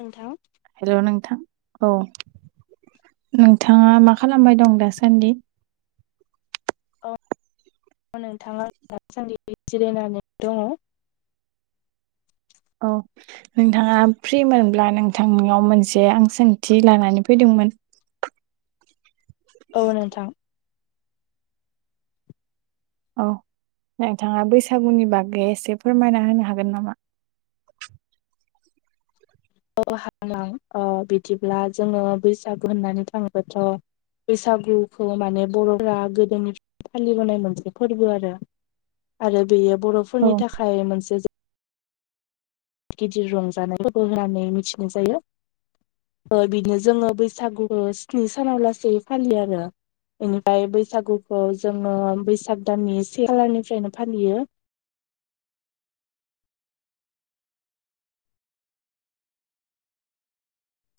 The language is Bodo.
नोंथां हेलौ नोंथां औ नोंथाङा मा खालामबाय दं दासान्दि? औ नोंथां आं दासान्दि जिरायनानै दङ। औ नोंथाङा फ्रिमोनब्ला नोंथांनियाव मोनसे आं सोंथि लानानै फैदोंमोन। औ नोंथां। औ नोंथाङा बैसागुनि बागै एसे फोरमायना होनो हागोन नामा? औ हाग [unintelligible] अ' बिदिब्ला जोङो बैसागु होननानै थाङोबाथ' बैसागुखौ माने बर'फोरा गोदोनिफ्राय फालिबोनाय मोनसे फोरबो आरो। आरो बेयो औ बर'फोरनि थाखाय मोनस गिदिर रंजानाय फोरबो होननानै मिथिनाय जायो। ओ बिदिनो जोङो बैसागुखो स्नि सानाव लासै फालियो आरो। इनिफ्राय बैसागुखौ जोङो बैसाग दाननि से खालारनिफ्रायनो फालियो।